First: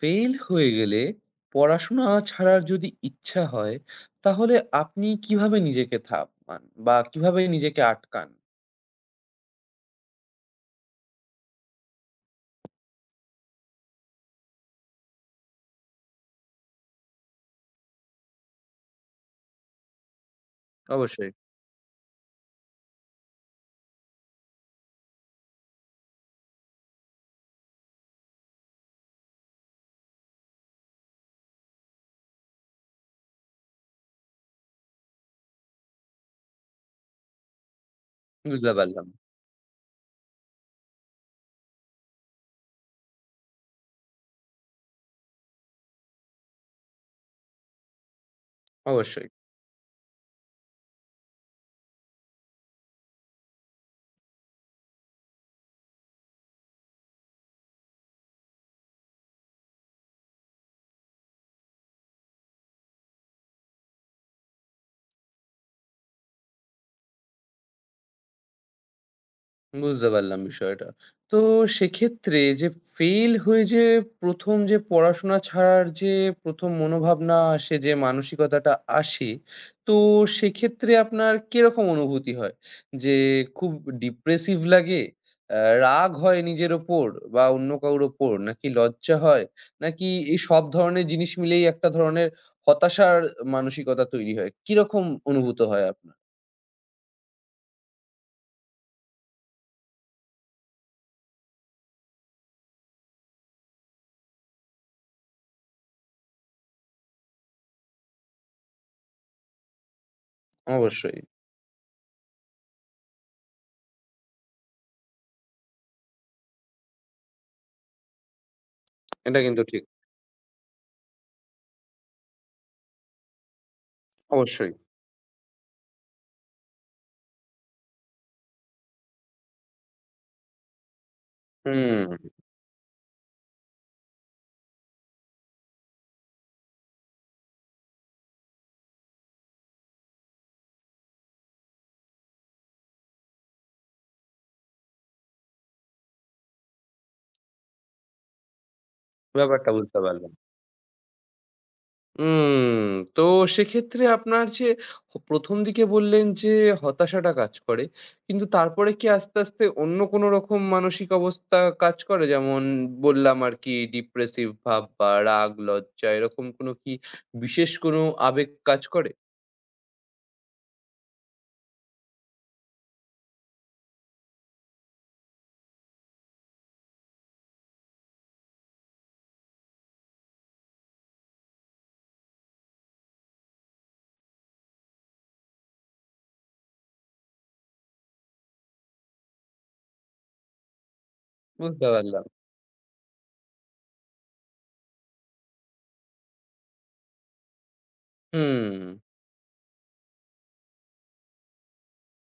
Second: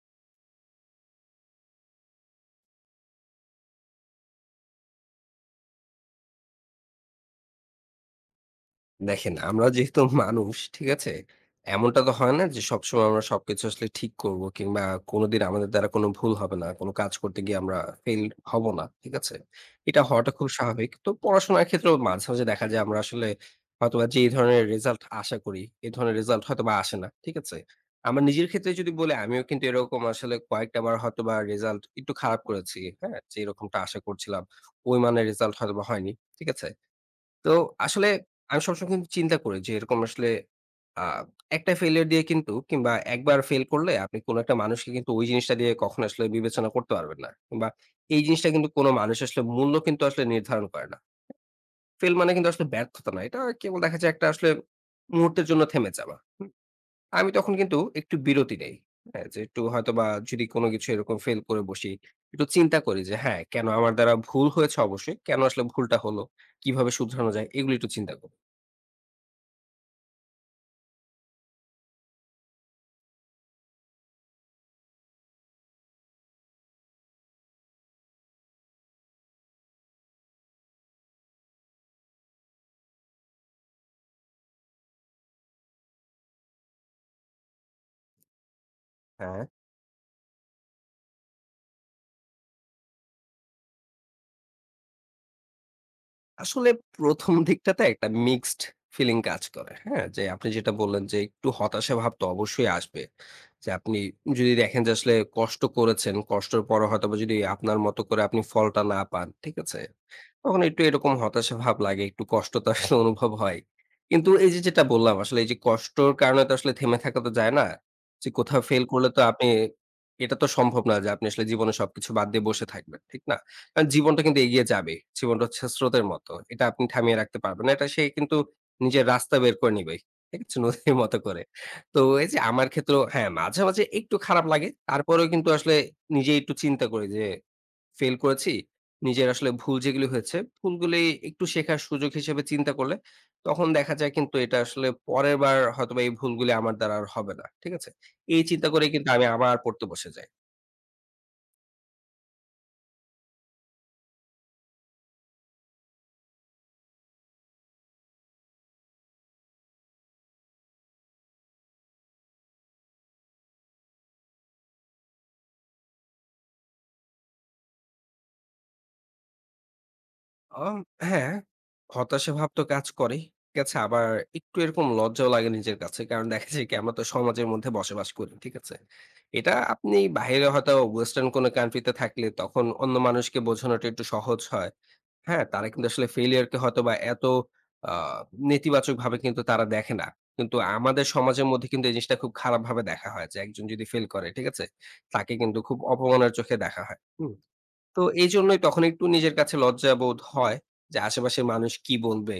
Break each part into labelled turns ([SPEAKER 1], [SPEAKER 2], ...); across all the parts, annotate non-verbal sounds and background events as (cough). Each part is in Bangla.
[SPEAKER 1] ফেল হয়ে গেলে পড়াশোনা ছাড়ার যদি ইচ্ছা হয়, তাহলে আপনি কিভাবে নিজেকে থামান বা কিভাবে নিজেকে আটকান?
[SPEAKER 2] দেখেন, আমরা যেহেতু মানুষ, ঠিক আছে? এমনটা তো হয় না যে সবসময় আমরা সবকিছু আসলে ঠিক করব কিংবা কোনদিন আমাদের দ্বারা কোন ভুল হবে না। কোন কাজ করতে গিয়ে আমরা ফেইল হব না। ঠিক আছে? এটা হওয়াটা খুব স্বাভাবিক। তো
[SPEAKER 1] অবশ্যই
[SPEAKER 2] পড়াশোনার ক্ষেত্রেও মাঝে, মাঝে দেখা যায় আমরা আসলে হয়তোবা যে এই ধরনের রেজাল্ট আশা করি, এ ধরনের রেজাল্ট হয়তোবা আসে না। ঠিক আছে? আমার নিজের ক্ষেত্রে যদি বলি আমিও কিন্তু এরকম আসলে কয়েকটা বার হয়তোবা রেজাল্ট একটু খারাপ করেছি। হ্যাঁ? যেরকমটা আশা করছিলাম ওই মানের রেজাল্ট হয়তোবা হয়নি। ঠিক আছে? তো আসলে আমি
[SPEAKER 1] বুঝতে
[SPEAKER 2] সবসময়
[SPEAKER 1] পারলাম।
[SPEAKER 2] কিন্তু চিন্তা করি যে এরকম আসলে আ একটা ফেইলিউর দিয়ে কিন্তু কিংবা একবার ফেইল করলে আপনি কোনো একটা মানুষকে কিন্তু ওই জিনিসটা দিয়ে কখনো আসলে বিবেচনা করতে পারবেন না। কিংবা এই জিনিসটা কিন্তু কোনো মানুষ
[SPEAKER 1] অবশ্যই।
[SPEAKER 2] আসলে মূল্য কিন্তু আসলে নির্ধারণ করে না। ফেইল মানে কিন্তু আসলে ব্যর্থতা না। এটা কেবল দেখা যায় একটা আসলে মুহূর্তের জন্য থেমে যাওয়া। হুম? আমি তখন কিন্তু একটু বিরতি নেই। হ্যাঁ, যে একটু হয়তোবা যদি কোনো কিছু এরকম ফেইল করে বসি, একটু চিন্তা করি যে হ্যাঁ, কেন আমার দ্বারা ভুল হয়েছে অবশ্যই। কেন আসলে ভুলটা হলো? কিভাবে শুধরানো যায়? এগুলো একটু চিন্তা করি।
[SPEAKER 1] বুঝতে পারলাম বিষয়টা। তো সেক্ষেত্রে যে ফেইল হয়ে যে ১ম যে পড়াশোনা ছাড়ার যে ১ম মনোভাবনা আসে, যে মানসিকতাটা আসে, তো সেক্ষেত্রে আপনার কিরকম অনুভূতি হয়? যে খুব ডিপ্রেসিভ লাগে? অ্যা রাগ হয় নিজের ওপর বা অন্য কারোর ওপর? নাকি লজ্জা
[SPEAKER 2] হ্যাঁ,
[SPEAKER 1] হয়? নাকি এই সব ধরনের জিনিস মিলেই একটা ধরনের হতাশার মানসিকতা তৈরি হয়? কিরকম অনুভূত হয় আপনার?
[SPEAKER 2] আসলে ১ম দিকটাতে একটা মিক্সড ফিলিং কাজ করে। হ্যাঁ? যে আপনি যেটা বললেন যে একটু হতাশা ভাব তো অবশ্যই আসবে। যে আপনি যদি দেখেন যে আসলে কষ্ট করেছেন, কষ্টর পরে হয়তোবা যদি আপনার মতো করে আপনি ফলটা না পান, ঠিক আছে? তখন একটু এরকম
[SPEAKER 1] অবশ্যই।
[SPEAKER 2] হতাশা ভাব লাগে, একটু কষ্ট তো আসলে অনুভব হয়। কিন্তু এই যে যেটা বললাম আসলে এই যে কষ্টর কারণে তো আসলে থেমে থাকা তো যায় না। যে কোথাও ফেল করলে তো
[SPEAKER 1] এটা
[SPEAKER 2] আপনি
[SPEAKER 1] কিন্তু ঠিক।
[SPEAKER 2] এটা তো সম্ভব না যে আপনি আসলে জীবনে সবকিছু বাদ দিয়ে বসে থাকবেন। ঠিক না? জীবনটা কিন্তু এগিয়ে
[SPEAKER 1] অবশ্যই।
[SPEAKER 2] যাবে। জীবনটা হচ্ছে স্রোতের মতো। এটা আপনি থামিয়ে রাখতে পারবেন না। এটা সে কিন্তু নিজের রাস্তা বের করে নিবেই। ঠিক আছে? নদীর মতো করে। তো
[SPEAKER 1] হুম।
[SPEAKER 2] এই যে আমার ক্ষেত্রেও হ্যাঁ, মাঝে, মাঝে একটু খারাপ লাগে। তারপরেও কিন্তু আসলে নিজেই একটু চিন্তা করি যে ফেইল করেছি। নিজের আসলে ভুল যেগুলি হয়েছে, ভুলগুলি একটু শেখার সুযোগ হিসেবে চিন্তা করলে, তখন দেখা যায় কিন্তু এটা আসলে পরের বার হয়তোবা এই ভুলগুলি আমার দ্বারা আর হবে না। ঠিক আছে? এই চিন্তা করেই কিন্তু আমি আবার
[SPEAKER 1] ব্যাপারটা
[SPEAKER 2] পড়তে
[SPEAKER 1] বুঝতে
[SPEAKER 2] বসে যাই।
[SPEAKER 1] পারলাম। উম তো সেক্ষেত্রে আপনার যে ১ম দিকে বললেন যে হতাশাটা কাজ করে। কিন্তু তারপরে কি আস্তে, আস্তে অন্য কোনো রকম মানসিক অবস্থা কাজ করে? যেমন বললাম আরকি ডিপ্রেসিভ ভাব বা রাগ, লজ্জা এরকম কোনো কি বিশেষ কোনো আবেগ কাজ করে?
[SPEAKER 2] আম হ্যাঁ, হতাশা ভাব তো কাজ করে। ঠিক আছে? আবার একটু এরকম লজ্জাও লাগে নিজের কাছে। কারণ দেখা যায় কি আমরা তো সমাজের মধ্যে বসবাস করি। ঠিক আছে? এটা আপনি বাহিরে হয়তো ওয়েসটার্ন কোনো কান্ট্রি তে থাকলে তখন অন্য মানুষকে বোঝানোটা একটু সহজ হয়। হ্যাঁ? তারা কিন্তু আসলে ফেইলিউর কে হয়তোবা এত আ নেতিবাচকভাবে কিন্তু তারা দেখে না। কিন্তু আমাদের সমাজের মধ্যে
[SPEAKER 1] বুঝতে
[SPEAKER 2] কিন্তু এই জিনিসটা
[SPEAKER 1] পারলাম।
[SPEAKER 2] খুব খারাপভাবে দেখা হয় যে একজন যদি ফেইল করে, ঠিক আছে? তাকে কিন্তু খুব অপমানের চোখে দেখা হয়। হুম? তো এইজন্যই
[SPEAKER 1] হুম।
[SPEAKER 2] তখন একটু নিজের কাছে লজ্জাবোধ হয় যে আশেপাশের মানুষ কি বলবে?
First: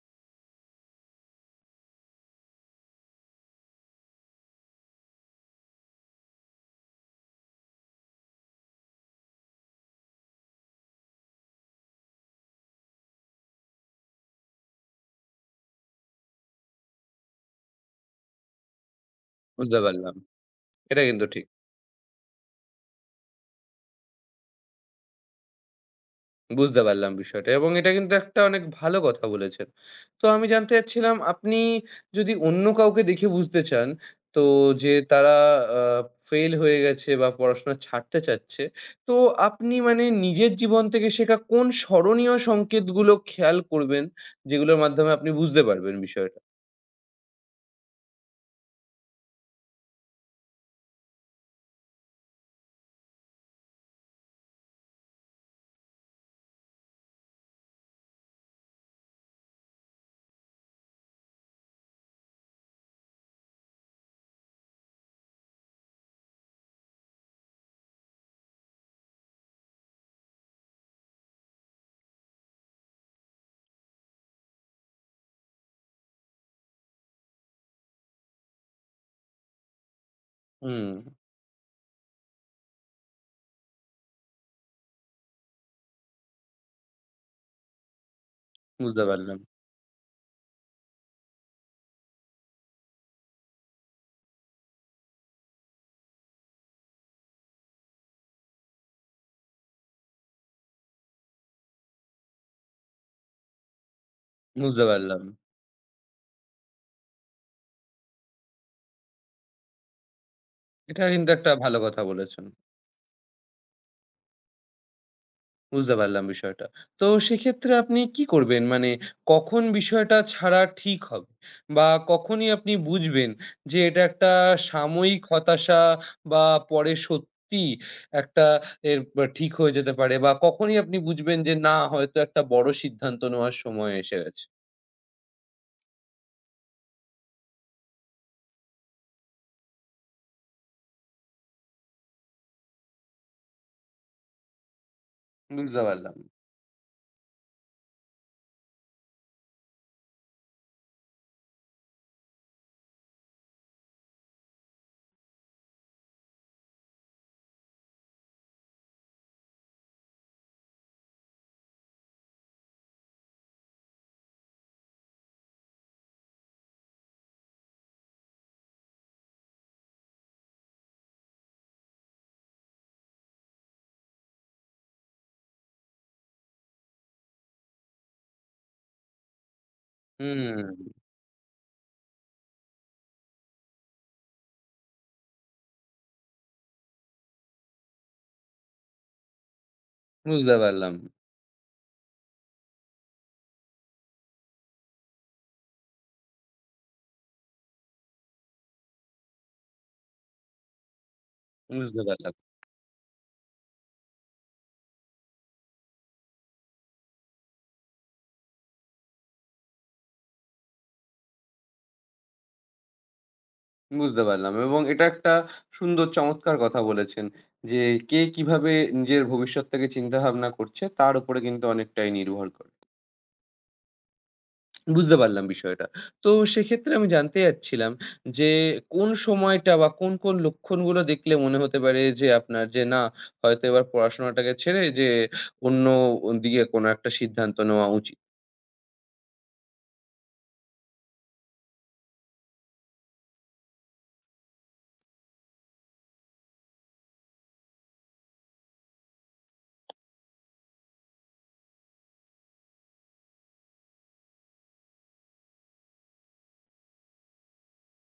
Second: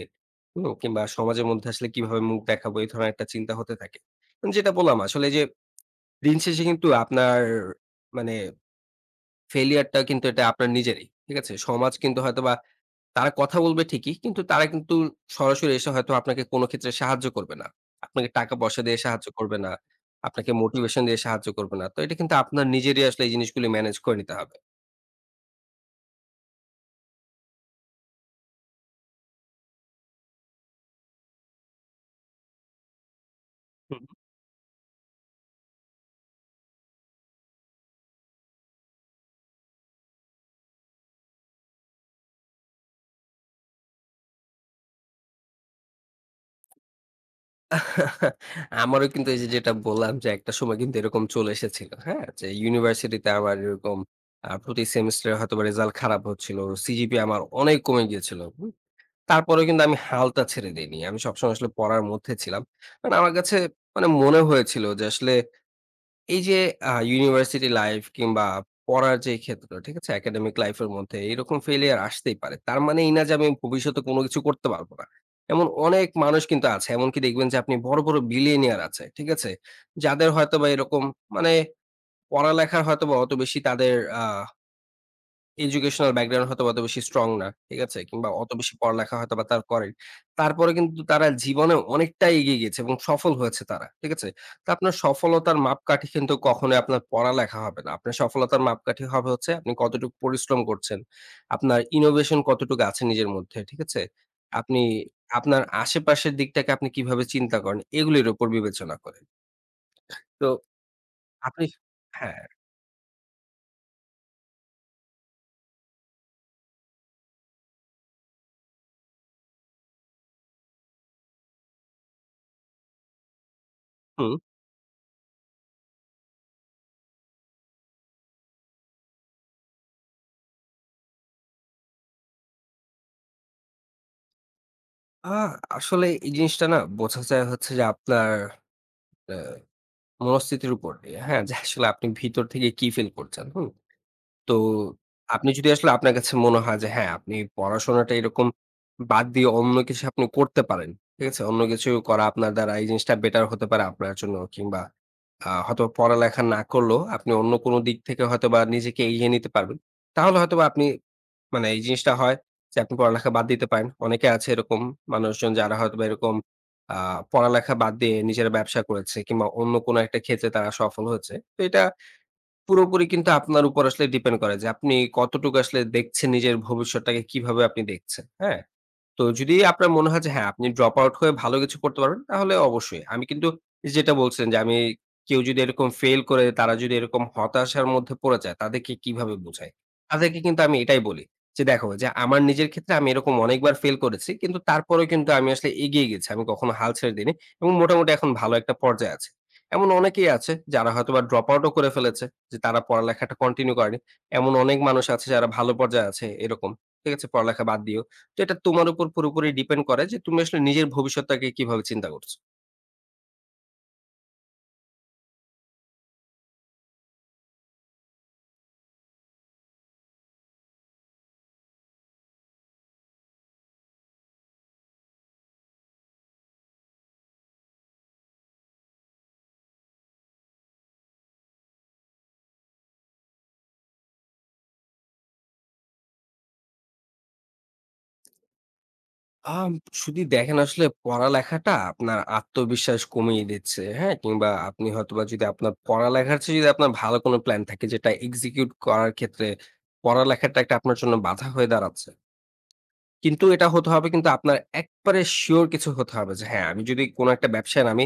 [SPEAKER 2] হুম? কিংবা সমাজের মধ্যে আসলে কিভাবে মুখ দেখাবো? এই ধরনের একটা চিন্তা হতে থাকে। কিন্তু যেটা বললাম আসলে যে দিন শেষে কিন্তু আপনার মানে failure টা কিন্তু এটা আপনার নিজেরই। ঠিক আছে? সমাজ কিন্তু হয়তোবা তারা কথা বলবে ঠিকই, কিন্তু তারা কিন্তু সরাসরি এসে হয়তো আপনাকে কোনো ক্ষেত্রে সাহায্য করবে না। আপনাকে টাকা-পয়সা দিয়ে সাহায্য করবে না।
[SPEAKER 1] বুঝতে পারলাম।
[SPEAKER 2] আপনাকে
[SPEAKER 1] এটা
[SPEAKER 2] মোটিভেশন দিয়ে
[SPEAKER 1] কিন্তু ঠিক।
[SPEAKER 2] সাহায্য করবে না। তো এটা কিন্তু আপনার নিজেরই আসলে এই জিনিসগুলো ম্যানেজ করে নিতে হবে।
[SPEAKER 1] বুঝতে পারলাম বিষয়টা এবং এটা কিন্তু একটা অনেক ভালো কথা বলেছেন। তো আমি জানতে চাচ্ছিলাম আপনি যদি অন্য কাউকে দেখে বুঝতে চান,
[SPEAKER 2] হুম।
[SPEAKER 1] তো যে তারা আ ফেইল হয়ে গেছে বা পড়াশোনা ছাড়তে চাচ্ছে, তো আপনি মানে নিজের জীবন থেকে শেখা কোন স্মরণীয় সংকেতগুলো খেয়াল করবেন, যেগুলোর মাধ্যমে আপনি বুঝতে পারবেন বিষয়টা?
[SPEAKER 2] আমারও কিন্তু এই যে যেটা বললাম যে একটা সময় কিন্তু এরকম চলে এসেছিল। হ্যাঁ? যে ইউনিভার্সিটিতে আমার এরকম প্রতি সেমেস্টারে হয়তোবা রেজাল্ট খারাপ হচ্ছিল। CGPA আমার অনেক কমে গিয়েছিল। হুম? তারপরেও কিন্তু আমি হালটা ছেড়ে দেইনি। আমি সবসময় আসলে পড়ার মধ্যে ছিলাম। কারণ আমার কাছে মানে মনে হয়েছিল যে আসলে এই যে ইউনিভার্সিটি লাইফ কিংবা পড়ার যে ক্ষেত্র, ঠিক আছে? একাডেমিক লাইফ এর মধ্যে এরকম ফেইলিউর আসতেই পারে। তার মানে এই না যে আমি ভবিষ্যতে কোনো কিছু করতে পারব না। এমন অনেক মানুষ কিন্তু আছে। এমনকি দেখবেন যে আপনি বড়, বড় বিলিয়নিয়ার আছে, ঠিক আছে? যাদের হয়তোবা
[SPEAKER 1] হুম,
[SPEAKER 2] এরকম মানে পড়ালেখার হয়তোবা অত বেশি তাদের আ এডুকেশনাল ব্যাকগ্রাউন্ড হয়তোবা অত বেশি স্ট্রং না। ঠিক আছে? কিংবা অত বেশি
[SPEAKER 1] বুঝতে
[SPEAKER 2] পড়ালেখা
[SPEAKER 1] পারলাম,
[SPEAKER 2] হয়তোবা তারা করেন। তারপরে কিন্তু তারা জীবনে অনেকটাই এগিয়ে গিয়েছে এবং সফল হয়েছে তারা। ঠিক আছে? তো আপনার সফলতার মাপকাঠি কিন্তু কখনোই আপনার পড়ালেখা হবে না। আপনার সফলতার মাপকাঠি হবে হচ্ছে আপনি কতটুকু পরিশ্রম করছেন। আপনার ইনোভেশন কতটুকু আছে নিজের মধ্যে। ঠিক আছে? আপনি
[SPEAKER 1] বুঝতে পারলাম।
[SPEAKER 2] আপনার আশেপাশের দিকটাকে আপনি কিভাবে চিন্তা করেন এগুলির উপর বিবেচনা করে। তো
[SPEAKER 1] এটা কিন্তু একটা
[SPEAKER 2] আপনি
[SPEAKER 1] ভালো কথা
[SPEAKER 2] হ্যাঁ,
[SPEAKER 1] বলেছেন। বুঝতে পারলাম বিষয়টা। তো সেক্ষেত্রে আপনি কি করবেন? মানে কখন বিষয়টা ছাড়া ঠিক হবে? বা কখনই আপনি বুঝবেন যে এটা একটা
[SPEAKER 2] হুম।
[SPEAKER 1] সাময়িক হতাশা বা পরে সত্যি একটা এর বা ঠিক হয়ে যেতে পারে বা কখনই আপনি বুঝবেন যে না হয়তো একটা বড় সিদ্ধান্ত নেওয়ার সময় এসে গেছে?
[SPEAKER 2] আ আসলে এই জিনিসটা না বোঝা যায় হচ্ছে যে আপনার আ মনস্থিতির উপর দিয়ে। হ্যাঁ, যে আসলে আপনি ভিতর থেকে কি ফিল করছেন। হুম? তো আপনি যদি
[SPEAKER 1] বুঝতে
[SPEAKER 2] আসলে আপনার
[SPEAKER 1] পারলাম।
[SPEAKER 2] কাছে মনে হয় যে হ্যাঁ, আপনি পড়াশোনাটা এরকম বাদ দিয়ে অন্য কিছু আপনি করতে পারেন। ঠিক আছে? অন্য কিছু করা আপনার দ্বারা এই জিনিসটা বেটার হতে পারে আপনার জন্য কিংবা হয়তোবা পড়ালেখা না করলেও আপনি অন্য কোনো দিক থেকে হয়তোবা নিজেকে এগিয়ে নিতে পারবেন। তাহলে হয়তোবা আপনি মানে এই জিনিসটা হয় যে আপনি পড়ালেখা বাদ দিতে পারেন। অনেকে আছে এরকম মানুষজন যারা হয়তোবা এরকম আ পড়ালেখা বাদ দিয়ে নিজেরা ব্যবসা করেছে কিংবা অন্য কোনো একটা ক্ষেত্রে তারা সফল হয়েছে। তো এটা পুরোপুরি কিন্তু আপনার উপর আসলে ডিপেন্ড করে যে আপনি কতটুকু আসলে দেখছেন নিজের ভবিষ্যৎটাকে কিভাবে আপনি দেখছেন। হ্যাঁ? তো যদি আপনার মনে হয় যে হ্যাঁ,
[SPEAKER 1] হুম,
[SPEAKER 2] আপনি ড্রপ আউট হয়ে ভালো কিছু করতে পারবেন, তাহলে অবশ্যই। আমি কিন্তু এই যেটা বলছিলেন যে আমি কেউ যদি এরকম ফেইল করে, তারা যদি এরকম হতাশার মধ্যে পড়ে যায়, তাদেরকে কিভাবে বোঝাই? তাদেরকে
[SPEAKER 1] বুঝতে
[SPEAKER 2] কিন্তু আমি
[SPEAKER 1] পারলাম,
[SPEAKER 2] এটাই বলি যে, "দেখো যে আমার নিজের ক্ষেত্রে আমি এরকম অনেকবার ফেইল করেছি। কিন্তু তারপরেও কিন্তু আমি আসলে এগিয়ে গেছি। আমি কখনো হাল ছেড়ে দিইনি এবং মোটামুটি এখন ভালো একটা পর্যায়ে আছি।" এমন অনেকেই আছে যারা হয়তোবা ড্রপ আউটও করে
[SPEAKER 1] বুঝতে
[SPEAKER 2] ফেলেছে
[SPEAKER 1] পারলাম।
[SPEAKER 2] যে তারা পড়ালেখাটা কন্টিনিউ করেনি। এমন অনেক মানুষ আছে যারা ভালো পর্যায়ে আছে এরকম। ঠিক আছে? পড়ালেখা বাদ দিয়েও। তো এটা তোমার উপর পুরোপুরি ডিপেন্ড করে যে তুমি আসলে নিজের ভবিষ্যৎটাকে কিভাবে চিন্তা করছো।
[SPEAKER 1] বুঝতে পারলাম এবং এটা একটা সুন্দর চমৎকার কথা বলেছেন যে, কে কিভাবে নিজের ভবিষ্যৎটাকে চিন্তাভাবনা করছে তার উপরে কিন্তু অনেকটাই নির্ভর করে। বুঝতে পারলাম বিষয়টা। তো সেক্ষেত্রে আমি জানতে চাচ্ছিলাম যে, কোন সময়টা বা কোন, কোন লক্ষণগুলো দেখলে মনে হতে পারে যে আপনার যে না হয়তো এবার পড়াশোনাটাকে ছেড়ে যে অন্য দিকে কোনো একটা সিদ্ধান্ত নেওয়া উচিত?
[SPEAKER 2] আম যদি দেখেন আসলে পড়ালেখাটা আপনার আত্মবিশ্বাস কমিয়ে দিচ্ছে, হ্যাঁ? কিংবা আপনি হয়তোবা যদি আপনার পড়ালেখার চেয়ে যদি আপনার ভালো কোনো প্ল্যান থাকে যেটা এক্সিকিউট করার ক্ষেত্রে পড়ালেখাটা একটা আপনার জন্য বাধা হয়ে দাঁড়াচ্ছে। কিন্তু এটা হতে হবে কিন্তু আপনার একবারে সিউর কিছু হতে হবে যে হ্যাঁ, আমি যদি কোন একটা ব্যবসায় নামি,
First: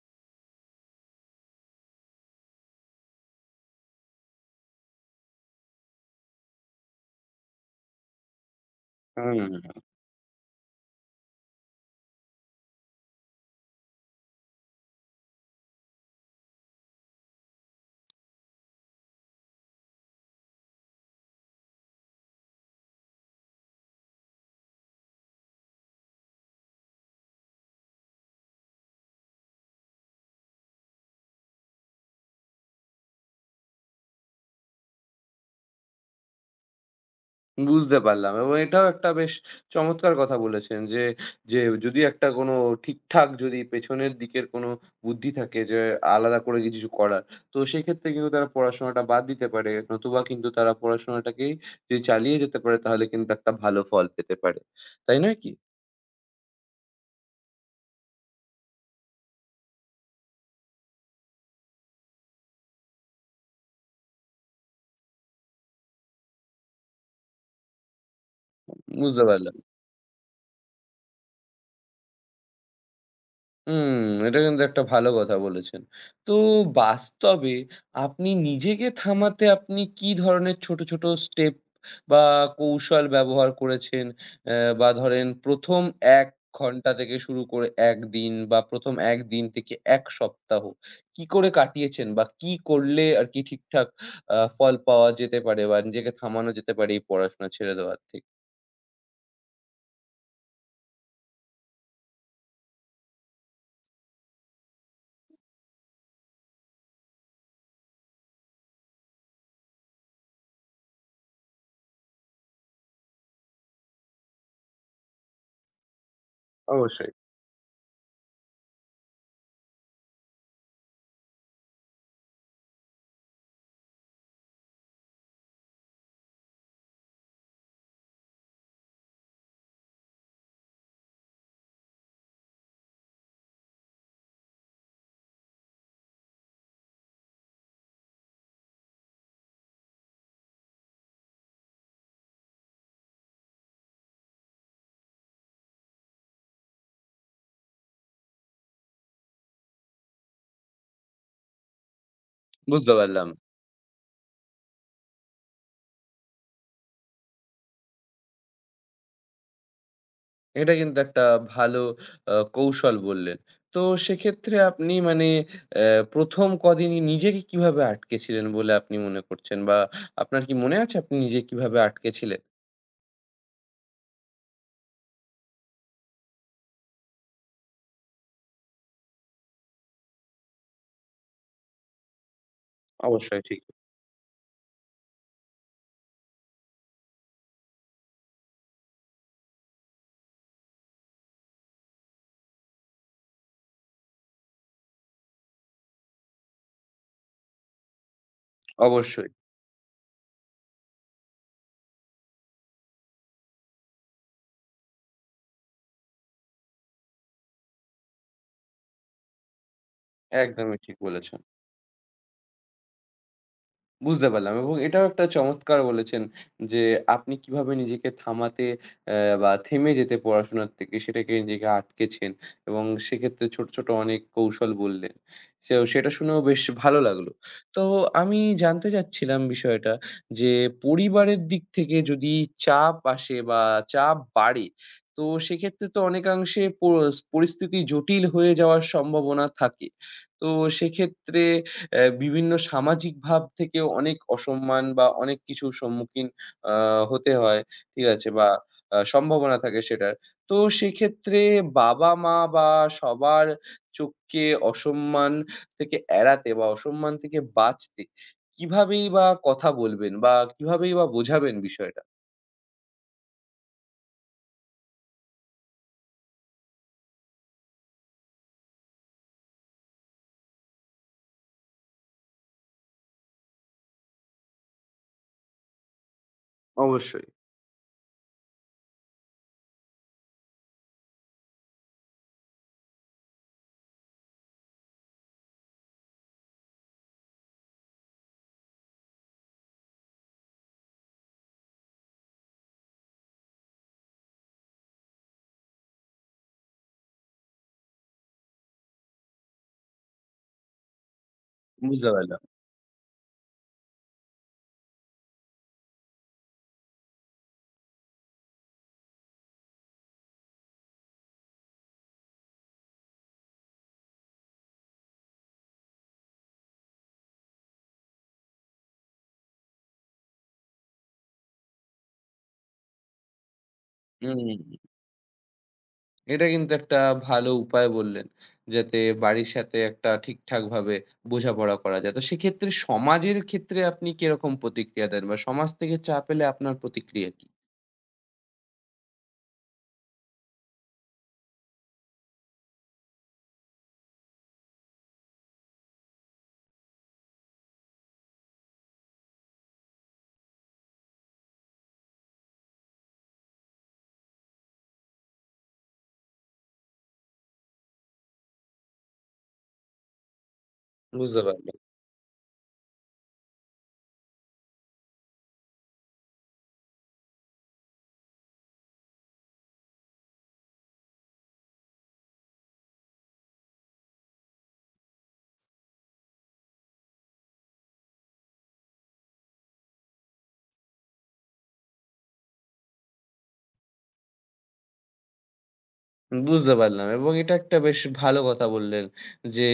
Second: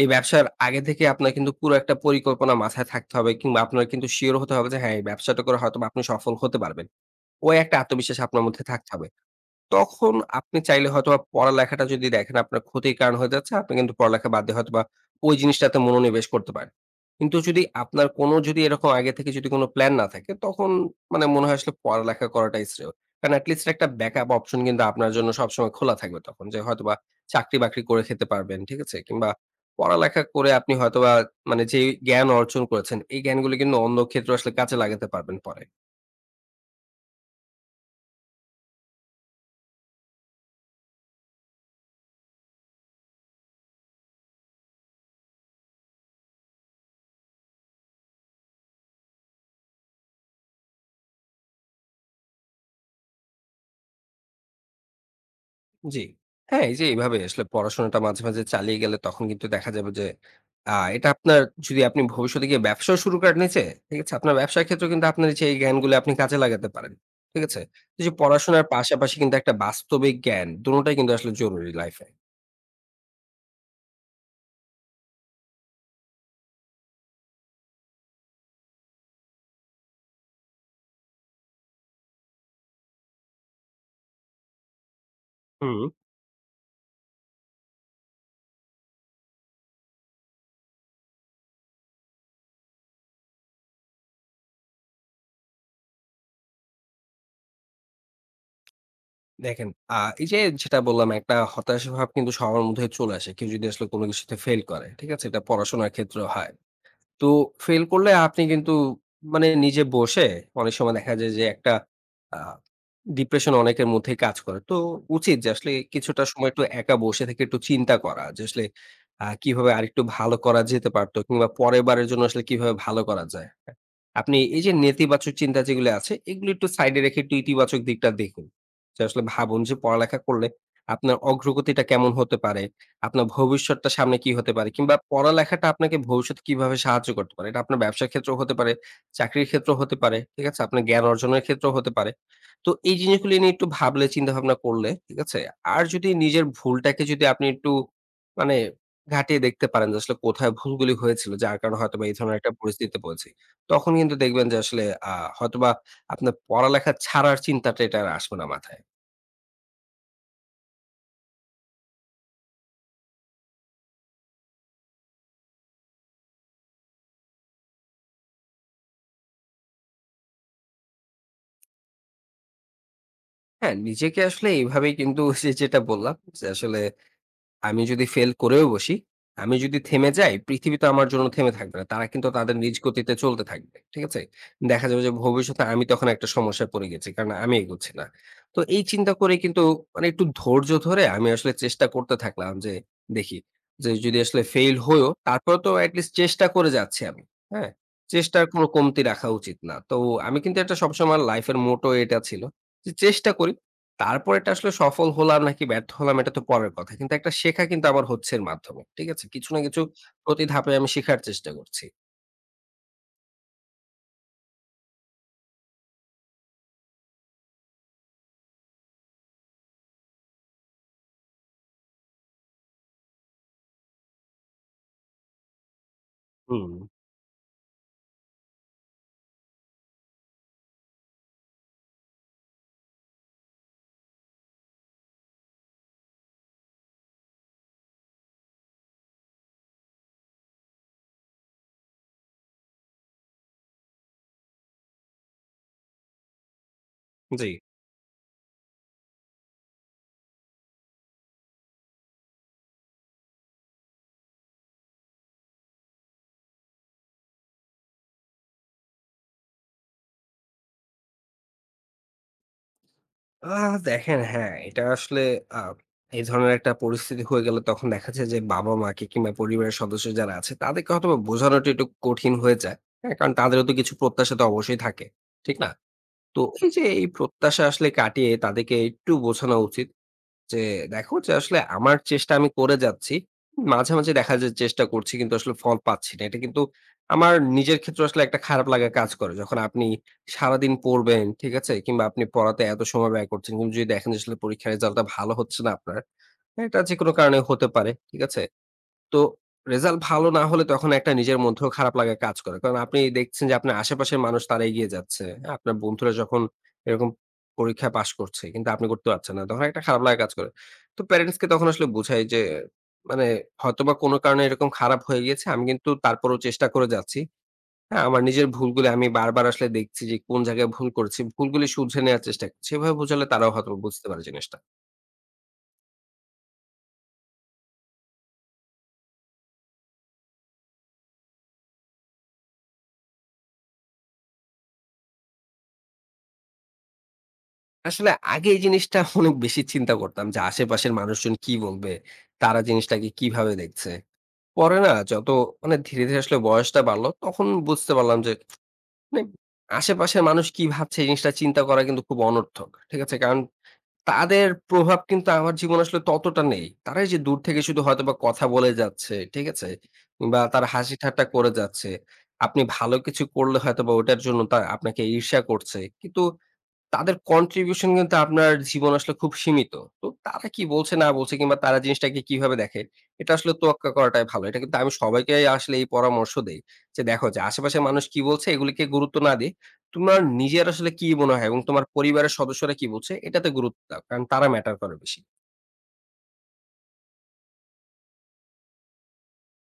[SPEAKER 2] এই ব্যবসার আগে থেকে আপনার কিন্তু পুরো একটা পরিকল্পনা মাথায় থাকতে হবে কিংবা আপনার কিন্তু সিউর হতে হবে যে হ্যাঁ, এই ব্যবসাটা করে হয়তোবা আপনি সফল হতে পারবেন। ওই একটা আত্মবিশ্বাস আপনার মধ্যে থাকতে হবে।
[SPEAKER 1] হুম।
[SPEAKER 2] তখন আপনি চাইলে হয়তোবা পড়ালেখাটা যদি দেখেন আপনার ক্ষতির কারণ হয়ে যাচ্ছে, আপনি কিন্তু পড়ালেখা বাদ দিয়ে হয়তোবা ওই জিনিসটাতে মনোনিবেশ করতে পারেন। কিন্তু যদি আপনার কোনো যদি এরকম আগে থেকে যদি কোনো প্ল্যান না থাকে, তখন মানে মনে হয় আসলে পড়ালেখা করাটাই শ্রেয়। কারণ এট লিস্ট একটা ব্যাকআপ অপশন কিন্তু আপনার জন্য সবসময় খোলা থাকবে তখন। যে হয়তোবা চাকরি-বাকরি করে খেতে পারবেন, ঠিক আছে? কিংবা পড়ালেখা করে আপনি হয়তোবা মানে যেই জ্ঞান অর্জন করেছেন, এই জ্ঞানগুলো কিন্তু অন্য ক্ষেত্রেও আসলে কাজে লাগাতে পারবেন পরে।
[SPEAKER 1] বুঝতে পারলাম এবং এটাও একটা বেশ চমৎকার কথা বলেছেন যে, যে যদি একটা কোনো ঠিকঠাক যদি পেছনের দিকের কোনো বুদ্ধি থাকে যে আলাদা করে কিছু করার, তো সেক্ষেত্রে কিন্তু তারা পড়াশোনাটা বাদ দিতে পারে। নতুবা কিন্তু তারা পড়াশোনাটাকেই যদি চালিয়ে যেতে পারে তাহলে কিন্তু একটা ভালো ফল পেতে পারে। তাই নয় কি?
[SPEAKER 2] জি। হ্যাঁ, এই যে এইভাবে আসলে পড়াশোনাটা মাঝে, মাঝে চালিয়ে গেলে তখন কিন্তু দেখা যাবে যে এটা আপনার যদি আপনি ভবিষ্যতে গিয়ে ব্যবসাও শুরু করেন নিজে, ঠিক আছে? আপনার ব্যবসার ক্ষেত্রেও কিন্তু আপনার এই যে এই জ্ঞানগুলো আপনি কাজে লাগাতে পারেন। ঠিক আছে? এই যে পড়াশোনার পাশাপাশি
[SPEAKER 1] বুঝতে
[SPEAKER 2] কিন্তু একটা
[SPEAKER 1] পারলাম।
[SPEAKER 2] বাস্তবিক জ্ঞান দোনোটাই কিন্তু আসলে জরুরি লাইফে।
[SPEAKER 1] হুম, এটা কিন্তু একটা ভালো কথা বলেছেন। তো বাস্তবে আপনি নিজেকে থামাতে আপনি কি ধরনের ছোট, ছোট স্টেপ বা কৌশল ব্যবহার করেছেন? বা ধরেন
[SPEAKER 2] হুম।
[SPEAKER 1] ১ম ১ ঘন্টা থেকে শুরু করে ১ দিন বা ১ম ১ দিন থেকে ১ সপ্তাহ কি করে কাটিয়েছেন? বা কি করলে আরকি ঠিকঠাক ফল পাওয়া যেতে পারে বা নিজেকে থামানো যেতে পারে এই পড়াশোনা ছেড়ে দেওয়ার থেকে?
[SPEAKER 2] দেখেন এই যে যেটা বললাম একটা হতাশা ভাব কিন্তু সবার মধ্যে চলে আসে। কেউ যদি আসলে কোনো কিছুতে ফেইল করে। ঠিক আছে? এটা পড়াশোনার ক্ষেত্রেও হয়। তো ফেইল করলে আপনি কিন্তু মানে নিজে বসে অনেক সময় দেখা যায় যে একটা আ ডিপ্রেশন অনেকের মধ্যেই কাজ করে। তো উচিত যে আসলে কিছুটা সময় একটু একা
[SPEAKER 1] অবশ্যই।
[SPEAKER 2] বসে থেকে একটু চিন্তা করা যে আসলে কিভাবে আরেকটু ভালো করা যেতে পারতো কিংবা পরের বারের জন্য আসলে কিভাবে ভালো করা যায়। হ্যাঁ? আপনি এই যে নেতিবাচক চিন্তা যেগুলো আছে এগুলো একটু সাইডে রেখে একটু ইতিবাচক দিকটা দেখুন। যে আসলে ভাবুন যে পড়ালেখা করলে আপনার অগ্রগতিটা কেমন হতে পারে? আপনার ভবিষ্যৎটা সামনে কি হতে পারে কিংবা পড়ালেখাটা আপনাকে ভবিষ্যতে কিভাবে সাহায্য করতে পারে। এটা আপনার ব্যবসার ক্ষেত্রেও হতে পারে, চাকরির ক্ষেত্রেও হতে পারে। ঠিক আছে? আপনার জ্ঞান অর্জনের ক্ষেত্রেও হতে পারে। তো এই জিনিসগুলো নিয়ে একটু ভাবলে, চিন্তাভাবনা করলে, ঠিক আছে? আর যদি নিজের ভুলটাকে যদি আপনি একটু মানে ঘাঁটিয়ে দেখতে পারেন যে আসলে কোথায় ভুলগুলি হয়েছিল যার কারণে হয়তোবা এই ধরনের একটা
[SPEAKER 1] বুঝতে
[SPEAKER 2] পরিস্থিতিতে
[SPEAKER 1] পারলাম।
[SPEAKER 2] পড়েছি। তখন কিন্তু দেখবেন যে আসলে আ হয়তোবা আপনার পড়ালেখা ছাড়ার চিন্তাটা এটা আর আসবে না মাথায়।
[SPEAKER 1] এটা কিন্তু একটা ভালো কৌশল বললেন। তো সেক্ষেত্রে আপনি মানে অ্যা ১ম কদিনই নিজেকে কিভাবে আটকেছিলেন বলে আপনি মনে করছেন? বা আপনার কি মনে আছে আপনি নিজে কিভাবে আটকেছিলেন?
[SPEAKER 2] হ্যাঁ? নিজেকে আসলে এইভাবেই কিন্তু (laughs) যে যেটা বললাম যে আসলে আমি যদি ফেল করেও বসি, আমি যদি থেমে যাই, পৃথিবী তো আমার জন্য থেমে থাকবে না। তারা কিন্তু তাদের নিজ গতিতে
[SPEAKER 1] অবশ্যই
[SPEAKER 2] চলতে
[SPEAKER 1] ঠিক।
[SPEAKER 2] থাকবে। ঠিক আছে? দেখা যাবে যে ভবিষ্যতে আমি তখন একটা সমস্যায় পড়ে গেছি। কারণ আমি এগোচ্ছি না। তো এই চিন্তা করে কিন্তু মানে একটু ধৈর্য ধরে আমি আসলে চেষ্টা করতে থাকলাম যে দেখি যে যদি আসলে ফেইল হইও তারপরে তো এট লিস্ট চেষ্টা করে যাচ্ছি আমি। হ্যাঁ? চেষ্টার কোনো কমতি রাখা
[SPEAKER 1] অবশ্যই,
[SPEAKER 2] উচিত না। তো আমি কিন্তু এটা সবসময় লাইফ এর মোটো এটা ছিল যে চেষ্টা করি। তারপর এটা আসলে সফল হলাম নাকি ব্যর্থ হলাম এটা তো পরের কথা। কিন্তু একটা শেখা কিন্তু আমার হচ্ছে এর মাধ্যমে। ঠিক আছে? কিছু না কিছু প্রতি ধাপে
[SPEAKER 1] একদমই
[SPEAKER 2] আমি
[SPEAKER 1] ঠিক
[SPEAKER 2] শেখার
[SPEAKER 1] বলেছেন।
[SPEAKER 2] চেষ্টা করছি।
[SPEAKER 1] বুঝতে পারলাম এবং এটাও একটা চমৎকার বলেছেন যে আপনি কিভাবে নিজেকে থামাতে বা থেমে যেতে পড়াশোনার থেকে সেটাকে নিজেকে আটকেছেন এবং সেক্ষেত্রে ছোট, ছোট অনেক কৌশল বললেন। সো সেটা শুনেও বেশ
[SPEAKER 2] হুম,
[SPEAKER 1] ভালো লাগলো। তো আমি জানতে চাচ্ছিলাম বিষয়টা যে পরিবারের দিক থেকে যদি চাপ আসে বা চাপ বাড়ে, তো সেক্ষেত্রে তো অনেকাংশে পরিস্থিতি জটিল হয়ে যাওয়ার সম্ভাবনা থাকে। তো সেক্ষেত্রে বিভিন্ন সামাজিক ভাব থেকেও অনেক অসম্মান বা অনেক কিছুর সম্মুখীন আ হতে
[SPEAKER 2] জি।
[SPEAKER 1] হয়। ঠিক আছে? বা সম্ভাবনা থাকে সেটার। তো সেক্ষেত্রে বাবা-মা বা সবার চোখকে অসম্মান থেকে এড়াতে বা অসম্মান থেকে বাঁচতে কিভাবেই বা কথা বলবেন বা কিভাবেই বা বোঝাবেন বিষয়টা?
[SPEAKER 2] আ দেখেন হ্যাঁ, এটা আসলে আ এই ধরনের একটা পরিস্থিতি হয়ে গেলে তখন দেখা যায় যে বাবা-মাকে কিংবা পরিবারের সদস্য যারা আছে তাদেরকে হয়তোবা বোঝানোটা একটু কঠিন হয়ে যায়। হ্যাঁ? কারণ তাদেরও তো কিছু প্রত্যাশা তো অবশ্যই থাকে। ঠিক না? তো এই যে এই
[SPEAKER 1] অবশ্যই,
[SPEAKER 2] প্রত্যাশা আসলে কাটিয়ে তাদেরকে একটু বোঝানো উচিত। যে দেখো যে আসলে আমার চেষ্টা আমি করে যাচ্ছি। মাঝে, মাঝে দেখা যায় চেষ্টা করছি কিন্তু আসলে ফল পাচ্ছি না। এটা কিন্তু আমার নিজের ক্ষেত্রে আসলে একটা খারাপ লাগা কাজ করে। যখন আপনি সারাদিন পড়বেন, ঠিক আছে? কিংবা আপনি পড়াতে এত সময় ব্যয় করছেন। কিন্তু যদি দেখেন যে আসলে পরীক্ষার রেজাল্টটা ভালো হচ্ছে না আপনার, হ্যাঁ? এটা যেকোনো কারণে হতে পারে। ঠিক আছে? তো রেজাল্ট ভালো না হলে তখন একটা নিজের মধ্যেও খারাপ
[SPEAKER 1] বুঝতে
[SPEAKER 2] লাগা কাজ
[SPEAKER 1] পারলাম।
[SPEAKER 2] করে। কারণ আপনি দেখছেন যে আপনার আশেপাশের মানুষ তারা এগিয়ে যাচ্ছে। আপনার বন্ধুরা যখন এরকম পরীক্ষায় পাস করছে কিন্তু আপনি করতে পারছেন না। তখন একটা খারাপ লাগা কাজ করে। তো প্যারেন্টস কে তখন আসলে বুঝাই যে মানে হয়তোবা কোনো কারণে এরকম খারাপ হয়ে গিয়েছে। আমি কিন্তু তারপরেও চেষ্টা করে যাচ্ছি। হ্যাঁ, আমার নিজের ভুলগুলো আমি বারবার আসলে দেখছি যে কোন জায়গায় ভুল করেছি। ভুলগুলি শুধরে নেওয়ার চেষ্টা করছি। এভাবে বোঝালে তারাও হয়তো বুঝতে পারে
[SPEAKER 1] হুম।
[SPEAKER 2] জিনিসটা।
[SPEAKER 1] এটা কিন্তু একটা ভালো উপায় বললেন। যাতে বাড়ির সাথে একটা ঠিকঠাকভাবে বোঝাপড়া করা যায়। তো সেক্ষেত্রে সমাজের ক্ষেত্রে আপনি কিরকম প্রতিক্রিয়া দেন? বা সমাজ থেকে চাপ এলে আপনার প্রতিক্রিয়া কি?
[SPEAKER 2] আসলে আগে এই জিনিসটা (laughs) অনেক বেশি চিন্তা করতাম যে আশেপাশের মানুষজন কি বলবে? তারা জিনিসটাকে কিভাবে দেখছে? পরে না যত মানে ধীরে, ধীরে আসলে বয়সটা বাড়লো তখন বুঝতে পারলাম যে মানে আশেপাশের মানুষ কি ভাবছে এই জিনিসটা চিন্তা করা কিন্তু খুব অনর্থক। ঠিক আছে? কারণ তাদের প্রভাব কিন্তু আমার জীবনে আসলে ততটা নেই। তারা এই যে দূর থেকে শুধু হয়তোবা কথা বলে যাচ্ছে। ঠিক আছে? কিংবা তারা হাসি ঠাট্টা
[SPEAKER 1] বুঝতে
[SPEAKER 2] করে
[SPEAKER 1] পারলাম।
[SPEAKER 2] যাচ্ছে। আপনি ভালো কিছু করলে হয়তোবা ওটার জন্য তা আপনাকে ঈর্ষা করছে। কিন্তু তাদের কন্ট্রিবিউশন কিন্তু আপনার জীবন আসলে খুব সীমিত। তো তারা কি বলছে না বলছে কিংবা তারা জিনিসটাকে কিভাবে দেখে, এটা আসলে তোয়াক্কা করাটাই ভালো। এটা কিন্তু আমি সবাইকে আসলে এই পরামর্শ দেই। যে দেখো যে আশেপাশের মানুষ কি বলছে এগুলিকে গুরুত্ব না দিয়ে, তোমার নিজের আসলে কি মনে হয় এবং তোমার পরিবারের সদস্যরা কি বলছে এটাতে গুরুত্ব দাও। কারণ তারা ম্যাটার করে বেশি।
[SPEAKER 1] বুঝতে পারলাম এবং এটা একটা বেশ ভালো কথা বললেন যে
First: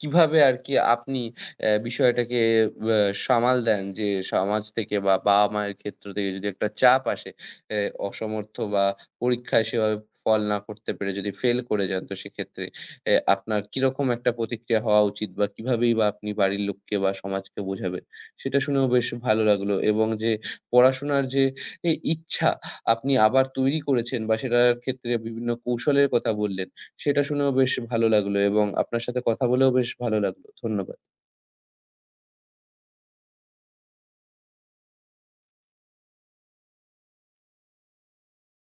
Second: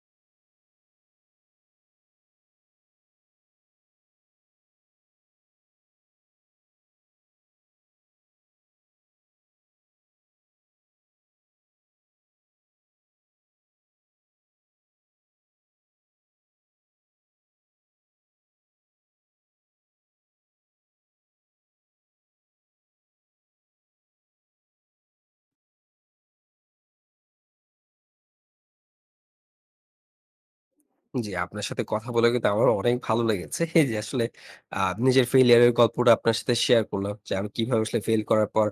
[SPEAKER 1] কিভাবে আর কি আপনি বিষয়টাকে ব্যা সামাল দেন যে সমাজ থেকে বা বাবা-মায়ের ক্ষেত্র থেকে যদি একটা চাপ আসে অ্যা অসমর্থ বা পরীক্ষায় সেভাবে ফল না করতে পেরে যদি ফেল করে যান তো সেক্ষেত্রে আপনার কিরকম একটা প্রতিক্রিয়া হওয়া উচিত বা কিভাবেই বা আপনি বাড়ির লোককে বা সমাজকে বোঝাবেন? সেটা শুনেও বেশ ভালো লাগলো এবং যে পড়াশোনার যে ইচ্ছা আপনি আবার তৈরি করেছেন বা সেটার ক্ষেত্রে বিভিন্ন কৌশলের কথা বললেন। সেটা শুনেও বেশ ভালো লাগলো এবং আপনার সাথে কথা বলেও বেশ ভালো লাগলো। ধন্যবাদ।
[SPEAKER 2] জি, আপনার সাথে কথা বলে কিন্তু আমারও অনেক ভালো লেগেছে। এই যে আসলে আ নিজের failure এর গল্পটা আপনার সাথে শেয়ার করলাম যে, আমি কিভাবে আসলে fail করার পর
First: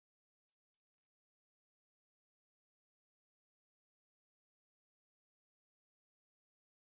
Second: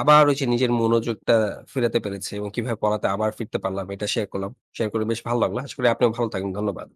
[SPEAKER 2] আবার ওই যে নিজের মনোযোগটা ফেরাতে পেরেছি এবং কিভাবে পড়াতে আবার ফিরতে পারলাম, এটা শেয়ার করলাম। শেয়ার করে বেশ ভালো লাগলো। আশা করি আপনিও ভালো থাকবেন। ধন্যবাদ।